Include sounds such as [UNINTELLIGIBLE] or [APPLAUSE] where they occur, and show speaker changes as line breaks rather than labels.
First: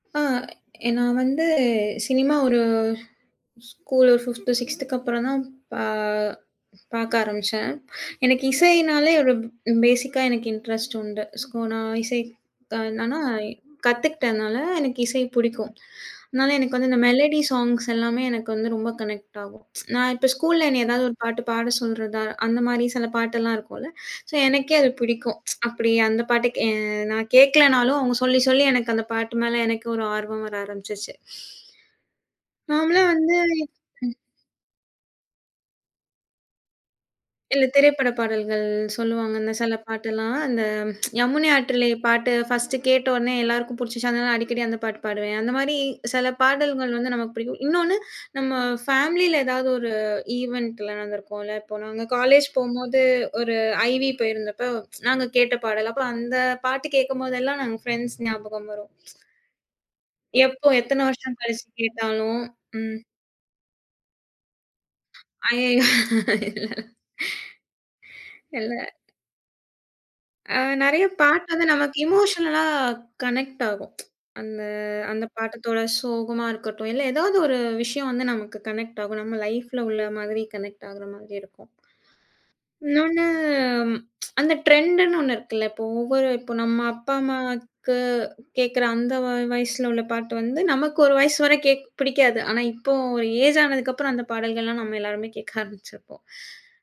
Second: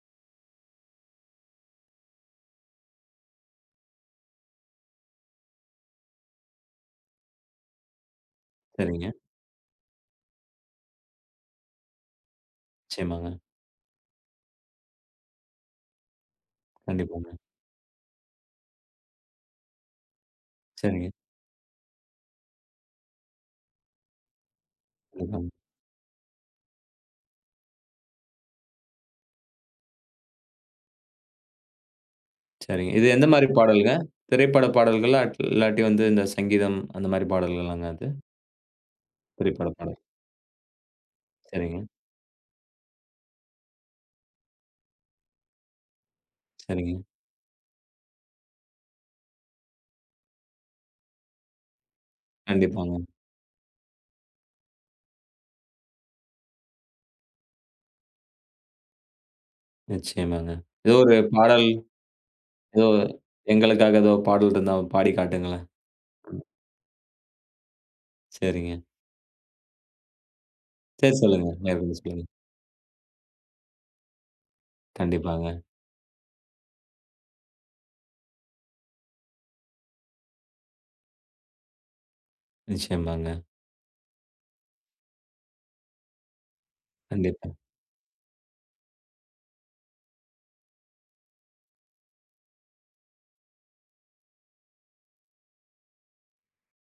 ஆ, எ நான் வந்து, சினிமா ஒரு ஸ்கூலு 5த், 6த் அப்புறம்தான் பா பாக்க ஆரம்பிச்சேன். எனக்கு
சரிங்க.
இசையினாலே ஒரு பேசிக்கா எனக்கு இண்டரெஸ்ட் உண்டு. ஸோ, நான் இசை க என்னனா,
நிச்சயமாங்க.
கத்துக்கிட்டனால எனக்கு இசை புடிக்கும். அதனால எனக்கு வந்து இந்த
கண்டிப்பாங்க.
மெலோடி ஸாங்க்ஸ்லாமே எனக்கு வந்து ரொம்ப கனெக்ட் ஆகும் [TSK] நான் இப்ப ஸ்கூல்ல என்னைய ஏதாவது
சரிங்க.
ஒரு பாட்டு பாடச் சொல்றதா! அந்தமாரி சில பாட்டெல்லாம் இருக்கும்ல. சோ, எனக்கே அது பிடிக்கும்
[UNINTELLIGIBLE]
[TSK] அப்பிடி அந்தப் பாட்டு கே நான் கேட்கலன்னாலும் அவுங்க சொல்லி, சொல்லி எனக்கு அந்தப் பாட்டு மேல எனக்கும் ஒரு ஆர்வம் வர ஆரம்பிச்சுருச்சு. [SIGHS]
சரிங்க.
நாம்லா
இது
வந்து,
எந்தமாரிப் பாடல்ங்க,
ம்.
திரைப்பட பாடல்களா! [UNINTELLIGIBLE] இல்லாட்டி வந்து இந்தச் சங்கீதம் அந்தமாரிப்
இல்ல
பாடல்களாங்க அது?
திரைப்பட பாடல்கள் சொல்லுவாங்க. அந்த
திரைப்பட
சில
பாடல்.
பாட்டெல்லாம் [TSK] அந்த யமுனை
சரிங்க.
ஆற்றிலே பாட்டு ஃபர்ஸ்ட் கேட்ட உடனே எல்லாருக்கும் புடிச்சுருச்சு. அதனால அடிக்கடி அந்தப் பாட்டு பாடுவேன். அந்தமாரி சில பாடல்கள்
சரிங்க.
வந்து நமக்குப் பிடிக்கும். இன்னொன்னு நம்ம ஃபேமிலில ஏதாவது ஒரு ஈவன்ட்ல நடந்துருக்கும் இல்ல. இப்ப நாங்க காலேஜ்
கண்டிப்பாங்க.
போம்போது ஒரு ஐவி போயிருந்தப்ப [TSK] நாங்க கேட்ட பாடல். அப்ப அந்தப் பாட்டு கேக்கும்போதெல்லாம் எனக்கு ஃபிரண்ட்ஸ் ஞாபகம் வரும்.
நிச்சயமாங்க.
எப்போ
ஏதோ
எத்தன
ஒரு
வருஷம்
பாடல்.
கழிச்சு கேட்டாலும்.
ஏதோ
ம்.
எங்களுக்காக ஏதோ ஒரு பாடல் இருந்தா பாடி காட்டுங்களேன்.
அய்யய்யோ!
ம்.
இல்லல. இல்ல.
சரிங்க.
அ நிறைய
சரி, சொல்லுங்க.
பாட்டு வந்து நமக்கு
மேற்கொண்டு
இன்னும்
சொல்லுங்க.
எமோஷனல்லா கனெக்ட் ஆகும். [TSK] அந்த, அந்தப்
கண்டிப்பாங்க.
பாட்டுதோட சோகமா இருக்கட்டும் இல்ல ஏதாவது ஒரு விஷயம் வந்து நமக்கு கனெக்ட் ஆகும். நம்ம லைப்ல உள்ள மாதிரி கனெக்ட் ஆகுற மாதிரி இருக்கும். இன்னொன்னு
நிச்சயமாங்க.
[TSK] அந்த டிரெண்ட்ன்னு ஒண்ணு இருக்குல்ல. இப்போ ஒவ்வொரு இப்போ நம்ம அப்பா
கண்டிப்பா.
அம்மாக்கு கேக்குற அந்த வ வயசுல உள்ள பாட்டு வந்து நமக்கு ஒரு வயசு வர கேக்க பிடிக்காது. ஆனா இப்போ ஒரு ஏஜ் ஆனதுக்கு அப்புறம் அந்தப் பாடல்கள்லாம் நம்ம எல்லாருமே கேக்க ஆரம்பிச்சிருப்போம்.